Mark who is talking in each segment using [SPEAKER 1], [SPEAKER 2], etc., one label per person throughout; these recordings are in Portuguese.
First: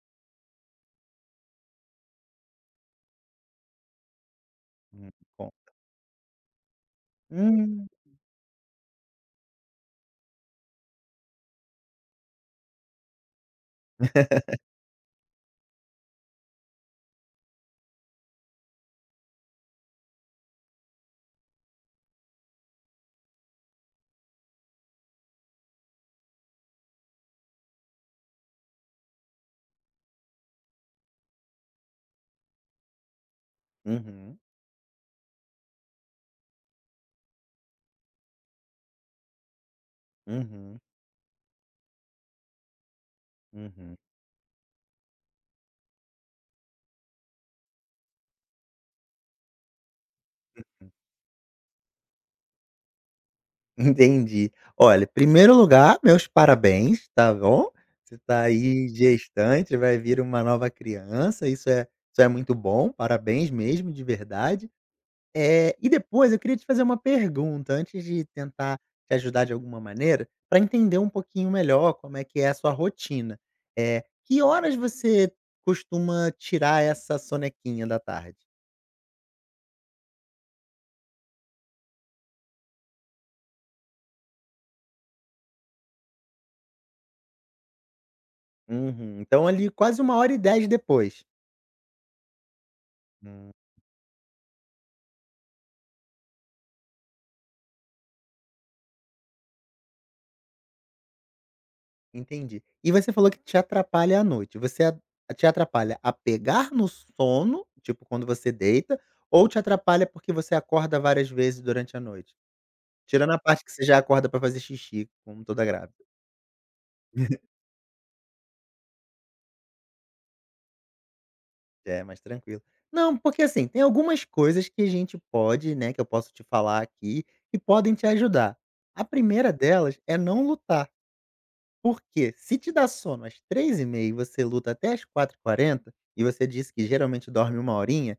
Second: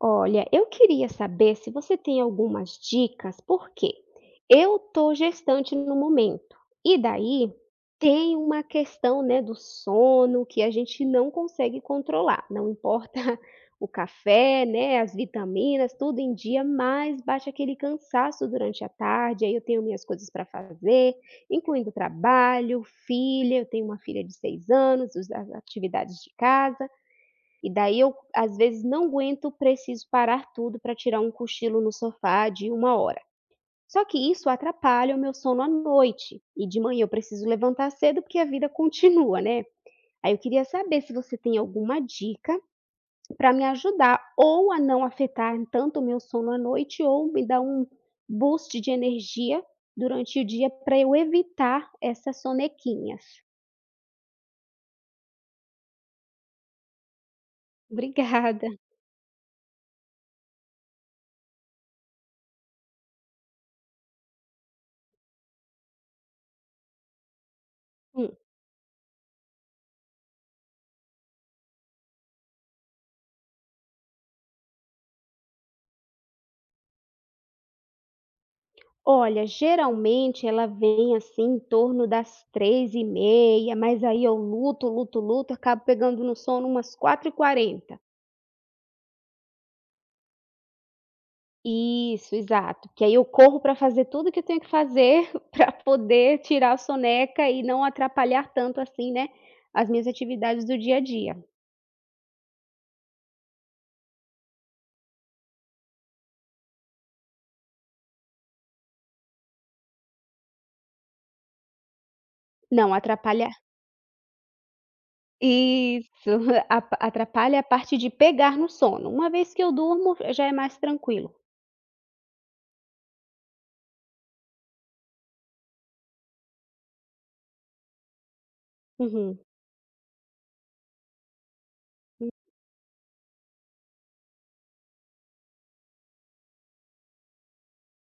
[SPEAKER 1] Olha, eu queria saber se você tem algumas dicas, porque eu
[SPEAKER 2] Hum,
[SPEAKER 1] tô
[SPEAKER 2] com
[SPEAKER 1] gestante no momento. E daí
[SPEAKER 2] hum.
[SPEAKER 1] tem uma questão, né, do sono que a gente não consegue controlar. Não importa o café, né, as vitaminas, tudo em dia, mas bate aquele cansaço durante a tarde. Aí eu tenho minhas coisas para fazer, incluindo trabalho, filha. Eu tenho uma filha de 6 anos, as atividades de casa. E daí eu, às vezes, não aguento, preciso parar tudo para tirar um cochilo no sofá de uma hora. Só que
[SPEAKER 2] Uhum,
[SPEAKER 1] isso atrapalha o meu sono à noite e de manhã eu preciso levantar cedo porque a vida continua, né. Aí eu queria
[SPEAKER 2] uhum,
[SPEAKER 1] saber se você tem alguma dica para me
[SPEAKER 2] uhum,
[SPEAKER 1] ajudar ou a não afetar tanto o meu sono à noite ou me dar um boost de energia durante o dia
[SPEAKER 2] hum.
[SPEAKER 1] para eu evitar essas sonequinhas.
[SPEAKER 2] Entendi. Olha, em primeiro lugar, meus parabéns, tá bom? Você tá
[SPEAKER 1] Obrigada.
[SPEAKER 2] aí gestante, vai vir uma nova criança, isso é muito bom, parabéns mesmo, de verdade. E depois eu queria te fazer uma pergunta, antes de
[SPEAKER 1] Hum.
[SPEAKER 2] tentar te ajudar de alguma maneira, para entender um pouquinho melhor como é que é a sua rotina. Que horas você costuma tirar essa sonequinha da tarde?
[SPEAKER 1] Olha, geralmente ela vem assim em torno das 3h30, mas aí eu luto, luto, luto, acabo pegando no sono umas 4h40.
[SPEAKER 2] Uhum. Então ali quase uma hora e dez depois.
[SPEAKER 1] Isso, exato, que aí eu
[SPEAKER 2] Hum.
[SPEAKER 1] corro para fazer tudo que eu tenho que fazer para poder tirar a soneca e não atrapalhar tanto assim, né, as minhas atividades do dia a dia.
[SPEAKER 2] Entendi. E você falou que te atrapalha à noite. Você a te atrapalha a pegar no sono, tipo quando você deita, ou te atrapalha porque você acorda várias vezes durante a noite?
[SPEAKER 1] Não,
[SPEAKER 2] Tirando a
[SPEAKER 1] atrapalha
[SPEAKER 2] parte que você já acorda pra fazer xixi, como toda grávida,
[SPEAKER 1] isso, apa atrapalha a parte de pegar no sono. Uma vez que eu durmo, já é mais tranquilo.
[SPEAKER 2] é mais tranquilo. Não, porque assim, tem algumas coisas que a gente pode, né, que eu posso te falar aqui, que podem te ajudar. A
[SPEAKER 1] Uhum,
[SPEAKER 2] primeira delas é não lutar. Porque se te dá sono às 3:30, e você luta até às 4:40 e você disse que geralmente dorme uma horinha,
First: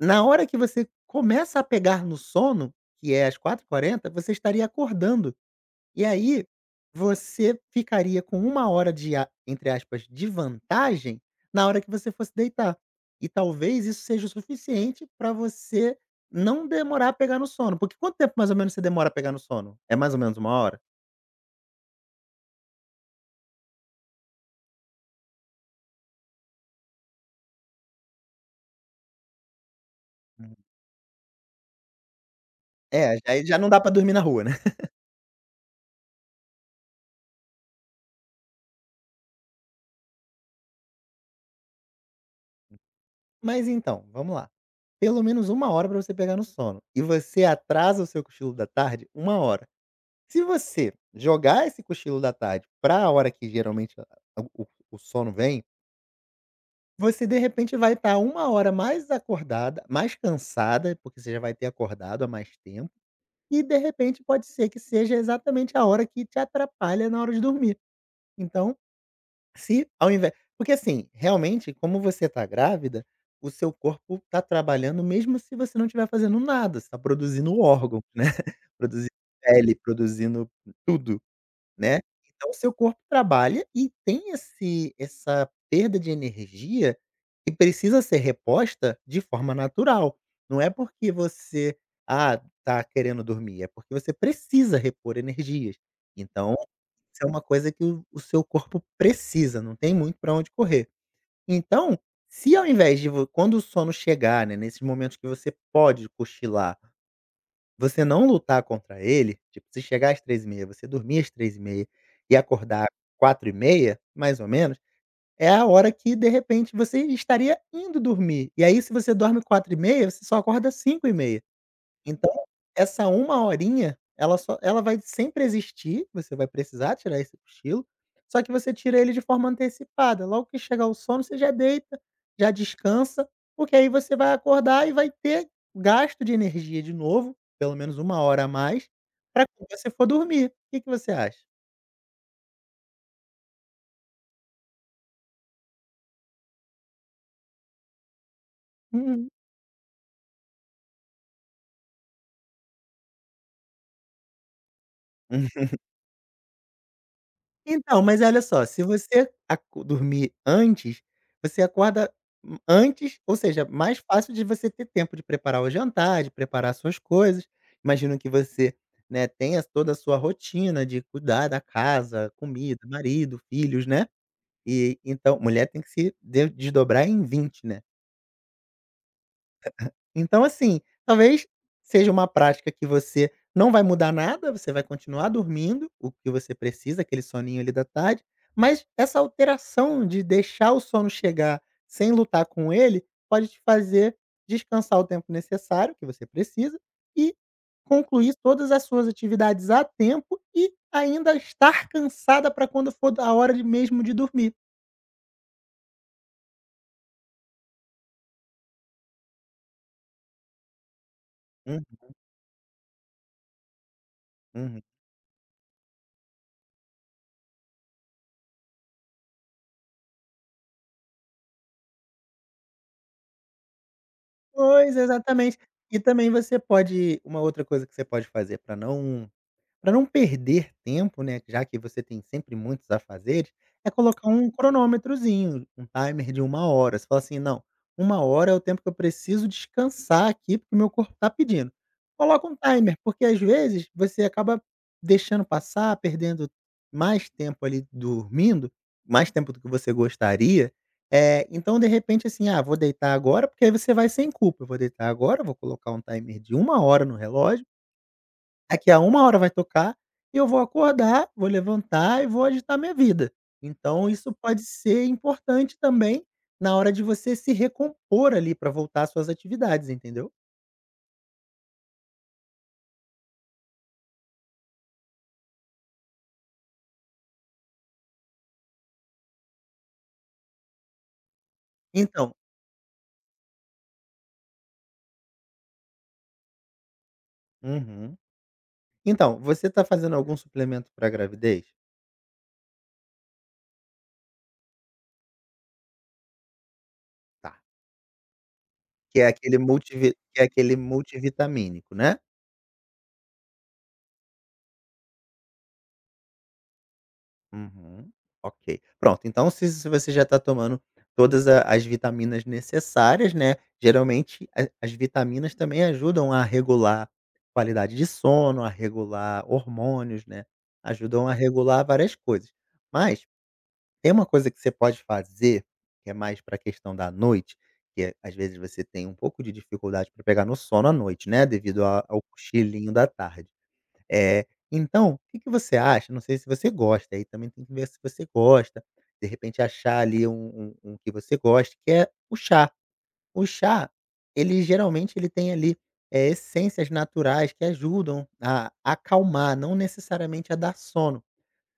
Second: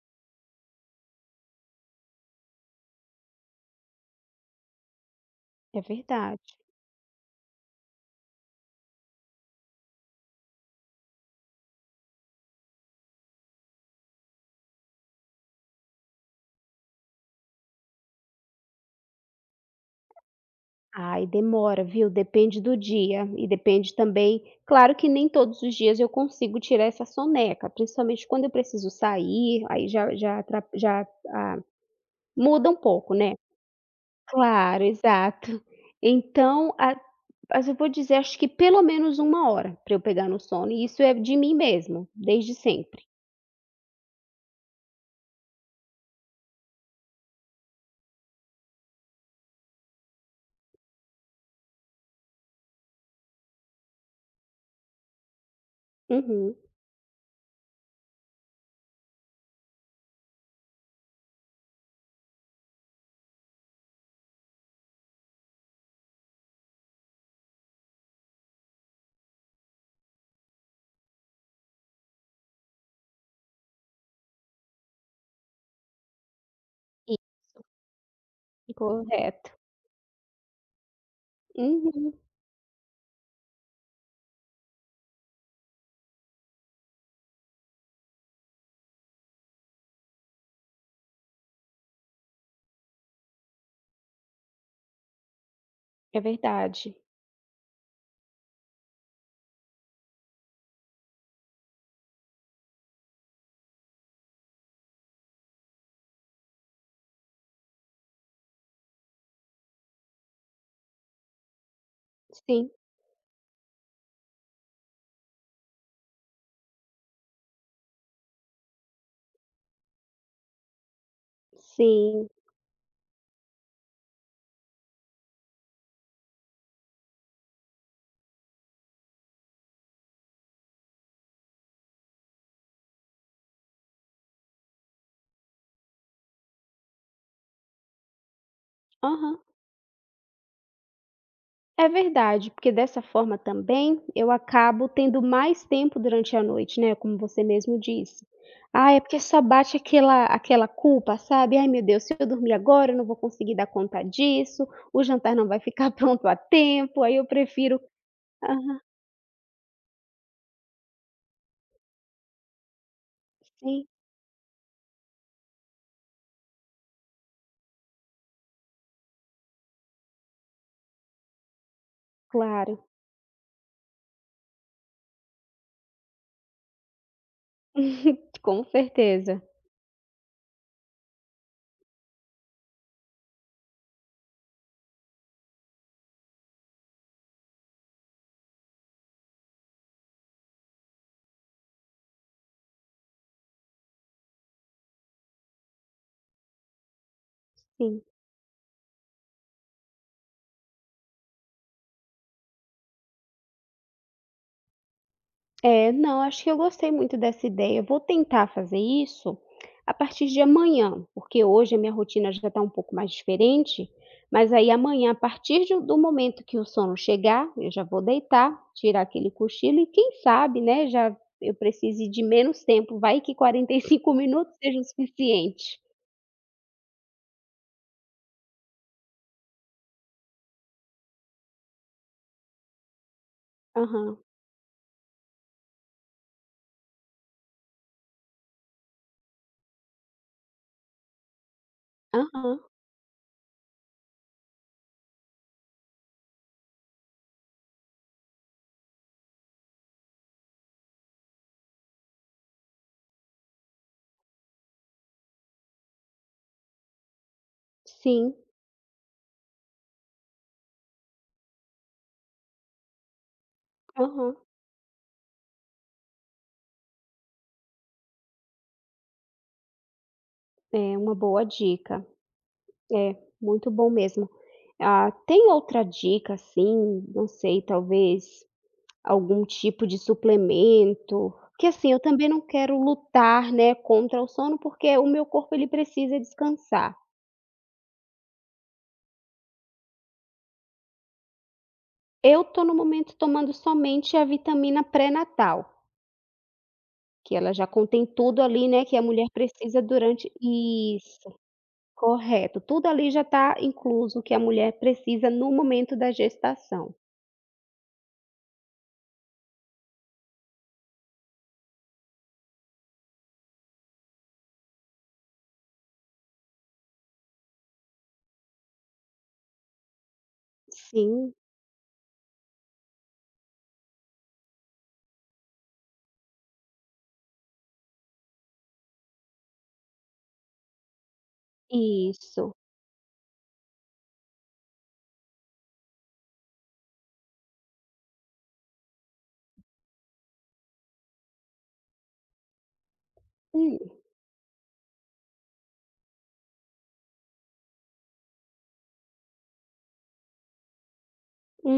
[SPEAKER 2] na hora que você começa a pegar no sono, que é às 4:40, você estaria acordando.
[SPEAKER 1] é
[SPEAKER 2] E aí,
[SPEAKER 1] verdade.
[SPEAKER 2] você ficaria com uma hora de a entre aspas, "de vantagem" na hora que você fosse deitar. E talvez isso seja o suficiente para você não demorar a pegar no sono. Porque quanto tempo mais ou menos você demora a pegar no sono? É mais ou menos uma hora?
[SPEAKER 1] Ai, demora, viu? Depende do dia e depende também, claro, que nem todos os dias eu consigo tirar essa soneca, principalmente quando eu preciso sair, aí já já
[SPEAKER 2] Hum.
[SPEAKER 1] atra já, ah, muda um pouco,
[SPEAKER 2] É,
[SPEAKER 1] né.
[SPEAKER 2] aí já não dá pra dormir na rua.
[SPEAKER 1] Claro, exato. Então, a mas eu vou dizer, acho que pelo menos uma hora para eu pegar no sono e isso é de mim mesmo, desde sempre.
[SPEAKER 2] Mas então, vamos lá. Pelo menos uma hora para você pegar no sono, e você atrasa o seu cochilo da tarde uma hora. Se você jogar esse cochilo da tarde para a hora que geralmente a o sono vem,
[SPEAKER 1] Uhum.
[SPEAKER 2] você de repente vai estar uma hora mais acordada, mais cansada, porque você já vai ter acordado há mais tempo, e de repente pode ser que seja exatamente a hora que te atrapalha na hora de dormir. Então, Se ao invés porque assim, realmente, como você tá grávida, o seu corpo tá trabalhando mesmo se você não estiver fazendo nada, você tá produzindo órgão, né,
[SPEAKER 1] Isso,
[SPEAKER 2] produzindo
[SPEAKER 1] correto.
[SPEAKER 2] pele, produzindo tudo, né.
[SPEAKER 1] Uhum.
[SPEAKER 2] Então o seu corpo trabalha e tem esse essa perda de energia que precisa ser reposta de forma natural. Não é porque você, ah, tá querendo dormir, é porque você precisa repor energias.
[SPEAKER 1] É
[SPEAKER 2] Então
[SPEAKER 1] verdade.
[SPEAKER 2] isso é uma coisa que o seu corpo precisa, não tem muito para onde correr. Então, se ao invés de vo quando o sono chegar, né, nesses momentos que você pode cochilar, você não lutar contra ele, tipo, se chegar às 3:30, você dormir às 3:30 e
[SPEAKER 1] Sim,
[SPEAKER 2] acordar 4:30, mais ou menos, é a hora que, de repente, você estaria indo dormir. E aí, se você dorme 4:30, você só acorda 5:30.
[SPEAKER 1] sim.
[SPEAKER 2] Então, essa uma horinha, ela só ela vai sempre existir, você vai precisar tirar esse cochilo, só que você tira ele de forma antecipada, logo que chegar o sono você já deita, já descansa, porque aí você vai acordar e vai ter gasto de energia de novo, pelo menos uma hora a mais,
[SPEAKER 1] Aham.
[SPEAKER 2] para quando você for dormir. O que que você acha?
[SPEAKER 1] É verdade, porque dessa forma também eu acabo tendo mais tempo durante a noite, né, como você mesmo disse. Ah, é porque
[SPEAKER 2] Uhum.
[SPEAKER 1] só bate aquela culpa, sabe? "Ai, meu Deus, se eu dormir agora, eu não vou conseguir dar conta disso, o jantar não vai ficar pronto a tempo", aí eu prefiro
[SPEAKER 2] Então, mas olha só,
[SPEAKER 1] aham,
[SPEAKER 2] se você aco dormir antes, você acorda antes, ou seja,
[SPEAKER 1] sim,
[SPEAKER 2] mais fácil de você ter tempo de preparar o jantar, de preparar suas coisas. Imagino que você, né, tenha toda a sua rotina de cuidar da casa, comida,
[SPEAKER 1] claro.
[SPEAKER 2] marido, filhos, né. E então mulher tem que se de desdobrar em 20, né.
[SPEAKER 1] Com certeza,
[SPEAKER 2] Então, assim, talvez seja uma prática que você não vai mudar nada, você vai continuar dormindo o que você precisa, aquele soninho ali da tarde, mas essa alteração de deixar o sono chegar sem lutar com ele, pode te fazer descansar o tempo necessário que você precisa e
[SPEAKER 1] sim.
[SPEAKER 2] concluir todas as suas atividades a tempo e ainda estar cansada para quando for a hora de mesmo de dormir.
[SPEAKER 1] É, não, acho que eu gostei muito dessa ideia. Vou tentar fazer isso a partir de amanhã, porque hoje a minha rotina já está um pouco mais diferente, mas aí
[SPEAKER 2] Uhum.
[SPEAKER 1] amanhã, a partir do momento que o sono chegar, eu já vou deitar, tirar aquele cochilo e quem sabe, né, já eu precise de menos tempo, vai que 45 minutos seja o
[SPEAKER 2] Pois, exatamente.
[SPEAKER 1] suficiente.
[SPEAKER 2] E também você pode uma outra coisa que você pode fazer para não perder tempo, né, já que você tem sempre muitos afazeres, é
[SPEAKER 1] Aham,
[SPEAKER 2] colocar um cronômetrozinho, um timer de uma hora. Você fala assim: "Não, uma hora é o tempo que eu preciso descansar aqui, porque o meu corpo tá pedindo". Coloca um
[SPEAKER 1] aham,
[SPEAKER 2] timer, porque às vezes você acaba deixando passar, perdendo mais tempo ali dormindo, mais tempo do que você gostaria. Então de repente, assim: "Ah, vou deitar agora", porque aí você vai sem culpa: "Eu vou deitar agora, vou colocar um timer de uma hora no relógio.
[SPEAKER 1] sim,
[SPEAKER 2] Daqui a uma hora vai tocar, e eu vou acordar, vou levantar e vou agitar minha vida". Então isso
[SPEAKER 1] aham,
[SPEAKER 2] pode ser importante também na hora de você se recompor ali para voltar às suas atividades, entendeu?
[SPEAKER 1] é uma boa dica, é muito bom mesmo. Ah, tem outra dica, assim, não sei, talvez algum tipo de suplemento, porque, assim, eu também
[SPEAKER 2] Então.
[SPEAKER 1] não quero lutar, né, contra o sono, porque o meu corpo ele precisa descansar.
[SPEAKER 2] Uhum. Então, você está fazendo algum suplemento para gravidez?
[SPEAKER 1] Eu estou no momento tomando somente a vitamina pré-natal, que ela
[SPEAKER 2] Tá.
[SPEAKER 1] já contém tudo ali, né, que a
[SPEAKER 2] Que
[SPEAKER 1] mulher
[SPEAKER 2] é aquele
[SPEAKER 1] precisa
[SPEAKER 2] multivi
[SPEAKER 1] durante.
[SPEAKER 2] que é aquele
[SPEAKER 1] Isso,
[SPEAKER 2] multivitamínico, né?
[SPEAKER 1] correto, tudo ali já está incluso o que a mulher precisa no momento da gestação.
[SPEAKER 2] Uhum. Ok. Pronto, então se você já está tomando todas a as vitaminas necessárias, né, geralmente a as vitaminas também ajudam a regular qualidade de sono, a regular hormônios, né, ajudam a
[SPEAKER 1] Sim,
[SPEAKER 2] regular várias coisas. Mas tem uma coisa que você pode fazer, que é mais para a questão da noite, que é às vezes você tem um pouco de dificuldade para pegar no sono à noite, né, devido a ao
[SPEAKER 1] isso.
[SPEAKER 2] cochilinho da tarde. É, então, o que que você acha não sei se você gosta, aí também tem que ver se você gosta, de repente achar ali um que você goste, que é o chá. O
[SPEAKER 1] Hum,
[SPEAKER 2] chá, ele geralmente ele tem ali, essências naturais que ajudam a acalmar, não necessariamente a dar sono.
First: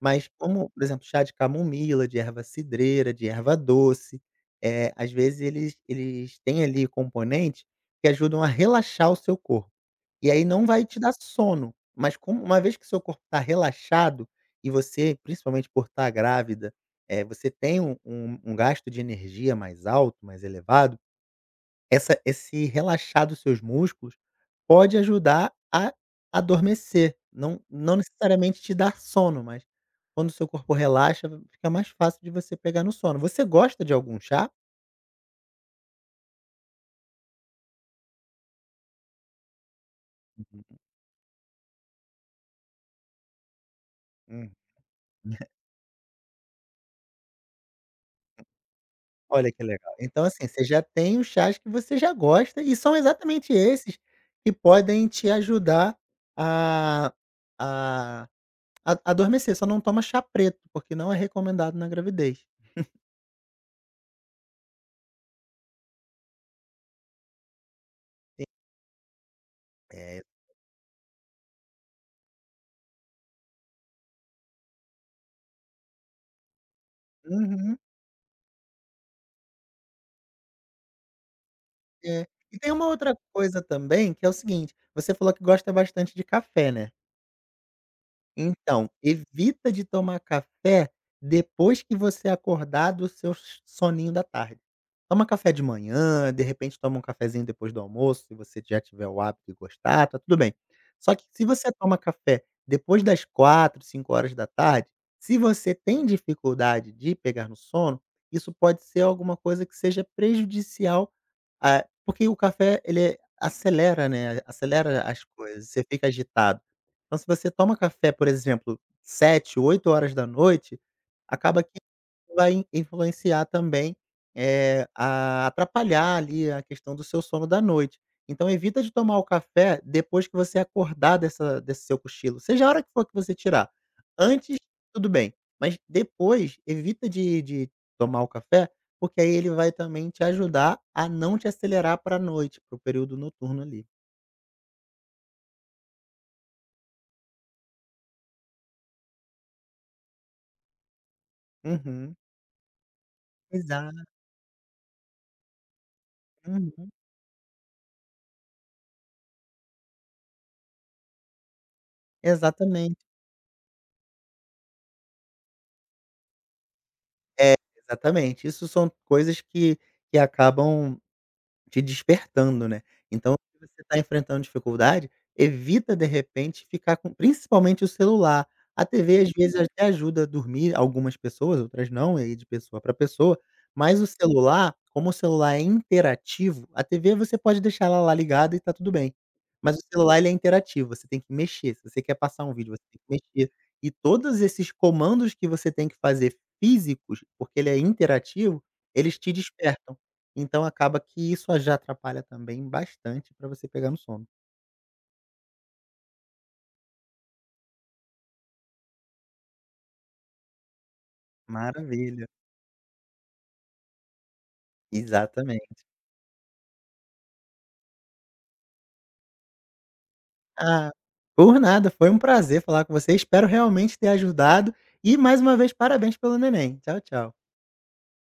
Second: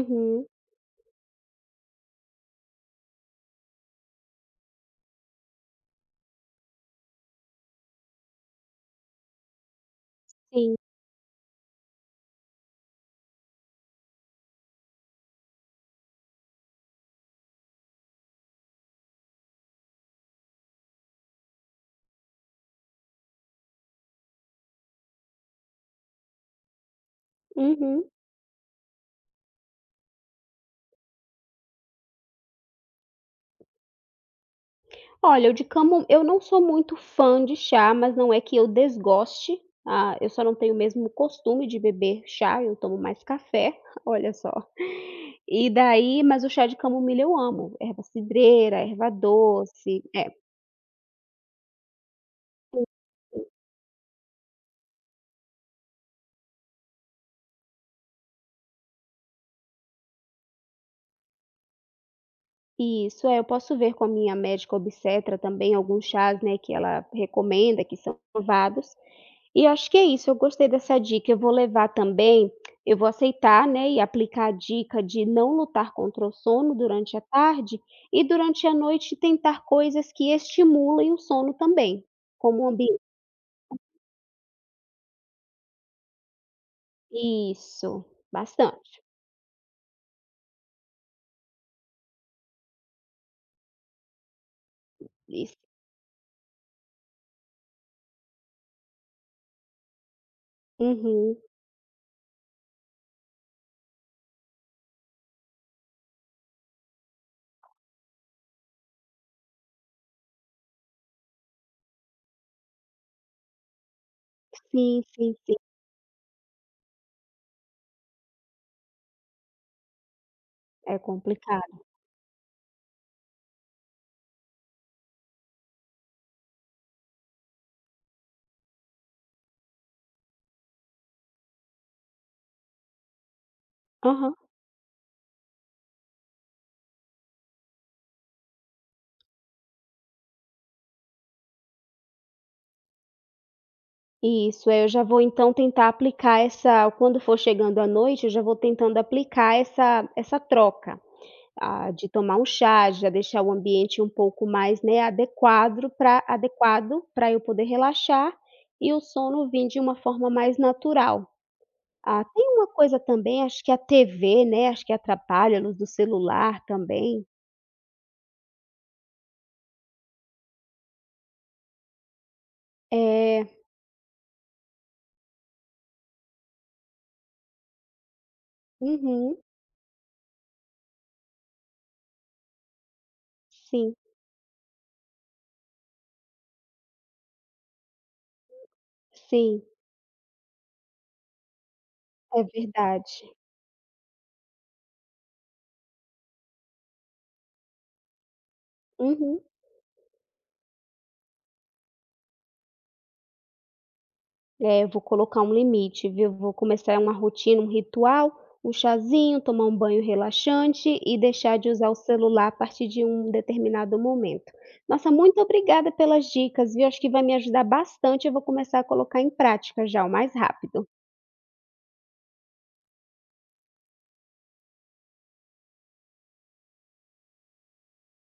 [SPEAKER 2] Mas como, por exemplo, chá de camomila, de erva cidreira, de erva doce, às vezes eles têm ali componentes que ajudam a relaxar o seu corpo. E aí não
[SPEAKER 1] sim,
[SPEAKER 2] vai te dar sono, mas como uma vez que seu corpo está relaxado e você, principalmente por estar grávida, você tem um gasto de energia mais alto, mais elevado, essa esse relaxar dos seus músculos pode ajudar a adormecer, não
[SPEAKER 1] uhum.
[SPEAKER 2] necessariamente te dar sono, mas quando o seu corpo relaxa, fica mais fácil de você pegar no sono. Você gosta de algum chá?
[SPEAKER 1] Olha, o de camo eu não sou muito fã de chá, mas não é que eu desgoste, ah, eu só não tenho
[SPEAKER 2] Uhum.
[SPEAKER 1] mesmo o costume de beber chá, eu tomo mais café, olha só.
[SPEAKER 2] Hum.
[SPEAKER 1] E daí, mas o chá de camomila eu amo, erva cidreira, erva
[SPEAKER 2] Olha que legal.
[SPEAKER 1] doce
[SPEAKER 2] Então,
[SPEAKER 1] é,
[SPEAKER 2] assim, você já tem os chás que você já gosta e são exatamente esses que podem te ajudar a a a adormecer, só não toma chá preto, porque não é recomendado na gravidez.
[SPEAKER 1] isso, é, eu posso ver com a minha médica obstetra também alguns chás, né, que ela recomenda, que são provados. E acho que é
[SPEAKER 2] É.
[SPEAKER 1] isso, eu gostei dessa dica, eu vou levar também, eu vou aceitar, né, e aplicar a dica de não lutar contra o sono durante a
[SPEAKER 2] Uhum.
[SPEAKER 1] tarde e durante a noite tentar coisas que estimulem o sono também,
[SPEAKER 2] É. E
[SPEAKER 1] como o
[SPEAKER 2] tem uma
[SPEAKER 1] ambiente.
[SPEAKER 2] outra coisa também, que é o seguinte, você falou que gosta bastante de café, né?
[SPEAKER 1] Isso, bastante.
[SPEAKER 2] Então, evita de tomar café depois que você acordar do seu s soninho da tarde. Toma café
[SPEAKER 1] Isso.
[SPEAKER 2] de manhã, de repente toma um cafezinho depois do almoço, se você já tiver o hábito e gostar, tá tudo bem. Só que
[SPEAKER 1] Uhum.
[SPEAKER 2] se você toma café depois das quatro, cinco horas da tarde, se você tem dificuldade de pegar no sono, isso pode ser alguma coisa que seja prejudicial, ah, porque o café ele acelera, né, acelera
[SPEAKER 1] Sim,
[SPEAKER 2] as
[SPEAKER 1] sim, sim.
[SPEAKER 2] coisas, você fica agitado. Então se você toma café, por exemplo, sete, oito horas da noite,
[SPEAKER 1] É
[SPEAKER 2] acaba que
[SPEAKER 1] complicado.
[SPEAKER 2] vai influenciar também, a atrapalhar ali a questão do seu sono da noite. Então evita de tomar o café depois que você acordar dessa desse seu cochilo, seja a hora que for que você tirar.
[SPEAKER 1] Aham.
[SPEAKER 2] Antes, tudo bem, mas depois evita de tomar o café, porque aí ele vai também te ajudar a não te acelerar para a noite, para o período noturno ali.
[SPEAKER 1] Isso, é, eu já vou então tentar aplicar essa quando for chegando à noite, eu já vou tentando aplicar essa troca. Ah, de
[SPEAKER 2] Uhum.
[SPEAKER 1] tomar um chá, de já deixar o ambiente
[SPEAKER 2] Exato.
[SPEAKER 1] um pouco mais, né, adequado para
[SPEAKER 2] Uhum.
[SPEAKER 1] eu poder relaxar e o sono vim de uma forma mais natural. Ah, tem uma coisa
[SPEAKER 2] Exatamente.
[SPEAKER 1] também, acho que a TV, né, acho que atrapalha, a luz do celular também.
[SPEAKER 2] É, exatamente. Isso são coisas que acabam te despertando, né. Então,
[SPEAKER 1] É.
[SPEAKER 2] se você está enfrentando dificuldade, evita de repente ficar com principalmente o celular. A TV às
[SPEAKER 1] Uhum.
[SPEAKER 2] vezes até ajuda a dormir algumas pessoas, outras não, e aí de pessoa para pessoa,
[SPEAKER 1] Sim,
[SPEAKER 2] mas o celular, como o celular é interativo, a TV você pode deixar ela lá ligada e tá tudo bem.
[SPEAKER 1] sim,
[SPEAKER 2] Mas o celular ele é interativo, você tem que mexer, se você quer
[SPEAKER 1] é
[SPEAKER 2] passar um vídeo, você tem que
[SPEAKER 1] verdade.
[SPEAKER 2] mexer. E todos esses comandos que você tem que fazer físicos, porque ele é interativo, eles te
[SPEAKER 1] Uhum.
[SPEAKER 2] despertam. Então acaba que isso já atrapalha também bastante para você pegar no sono.
[SPEAKER 1] É, eu vou colocar um limite, viu. Vou começar uma rotina, um ritual, um chazinho, tomar um banho relaxante e deixar de usar o
[SPEAKER 2] Maravilha.
[SPEAKER 1] celular a partir de um determinado momento. Nossa, muito
[SPEAKER 2] Exatamente.
[SPEAKER 1] obrigada pelas dicas, viu. Acho que vai me ajudar bastante, eu vou começar a colocar em prática já, o mais rápido.
[SPEAKER 2] Ah, por nada, foi um prazer falar com você, espero realmente ter ajudado e mais uma vez parabéns pelo neném. Tchau, tchau.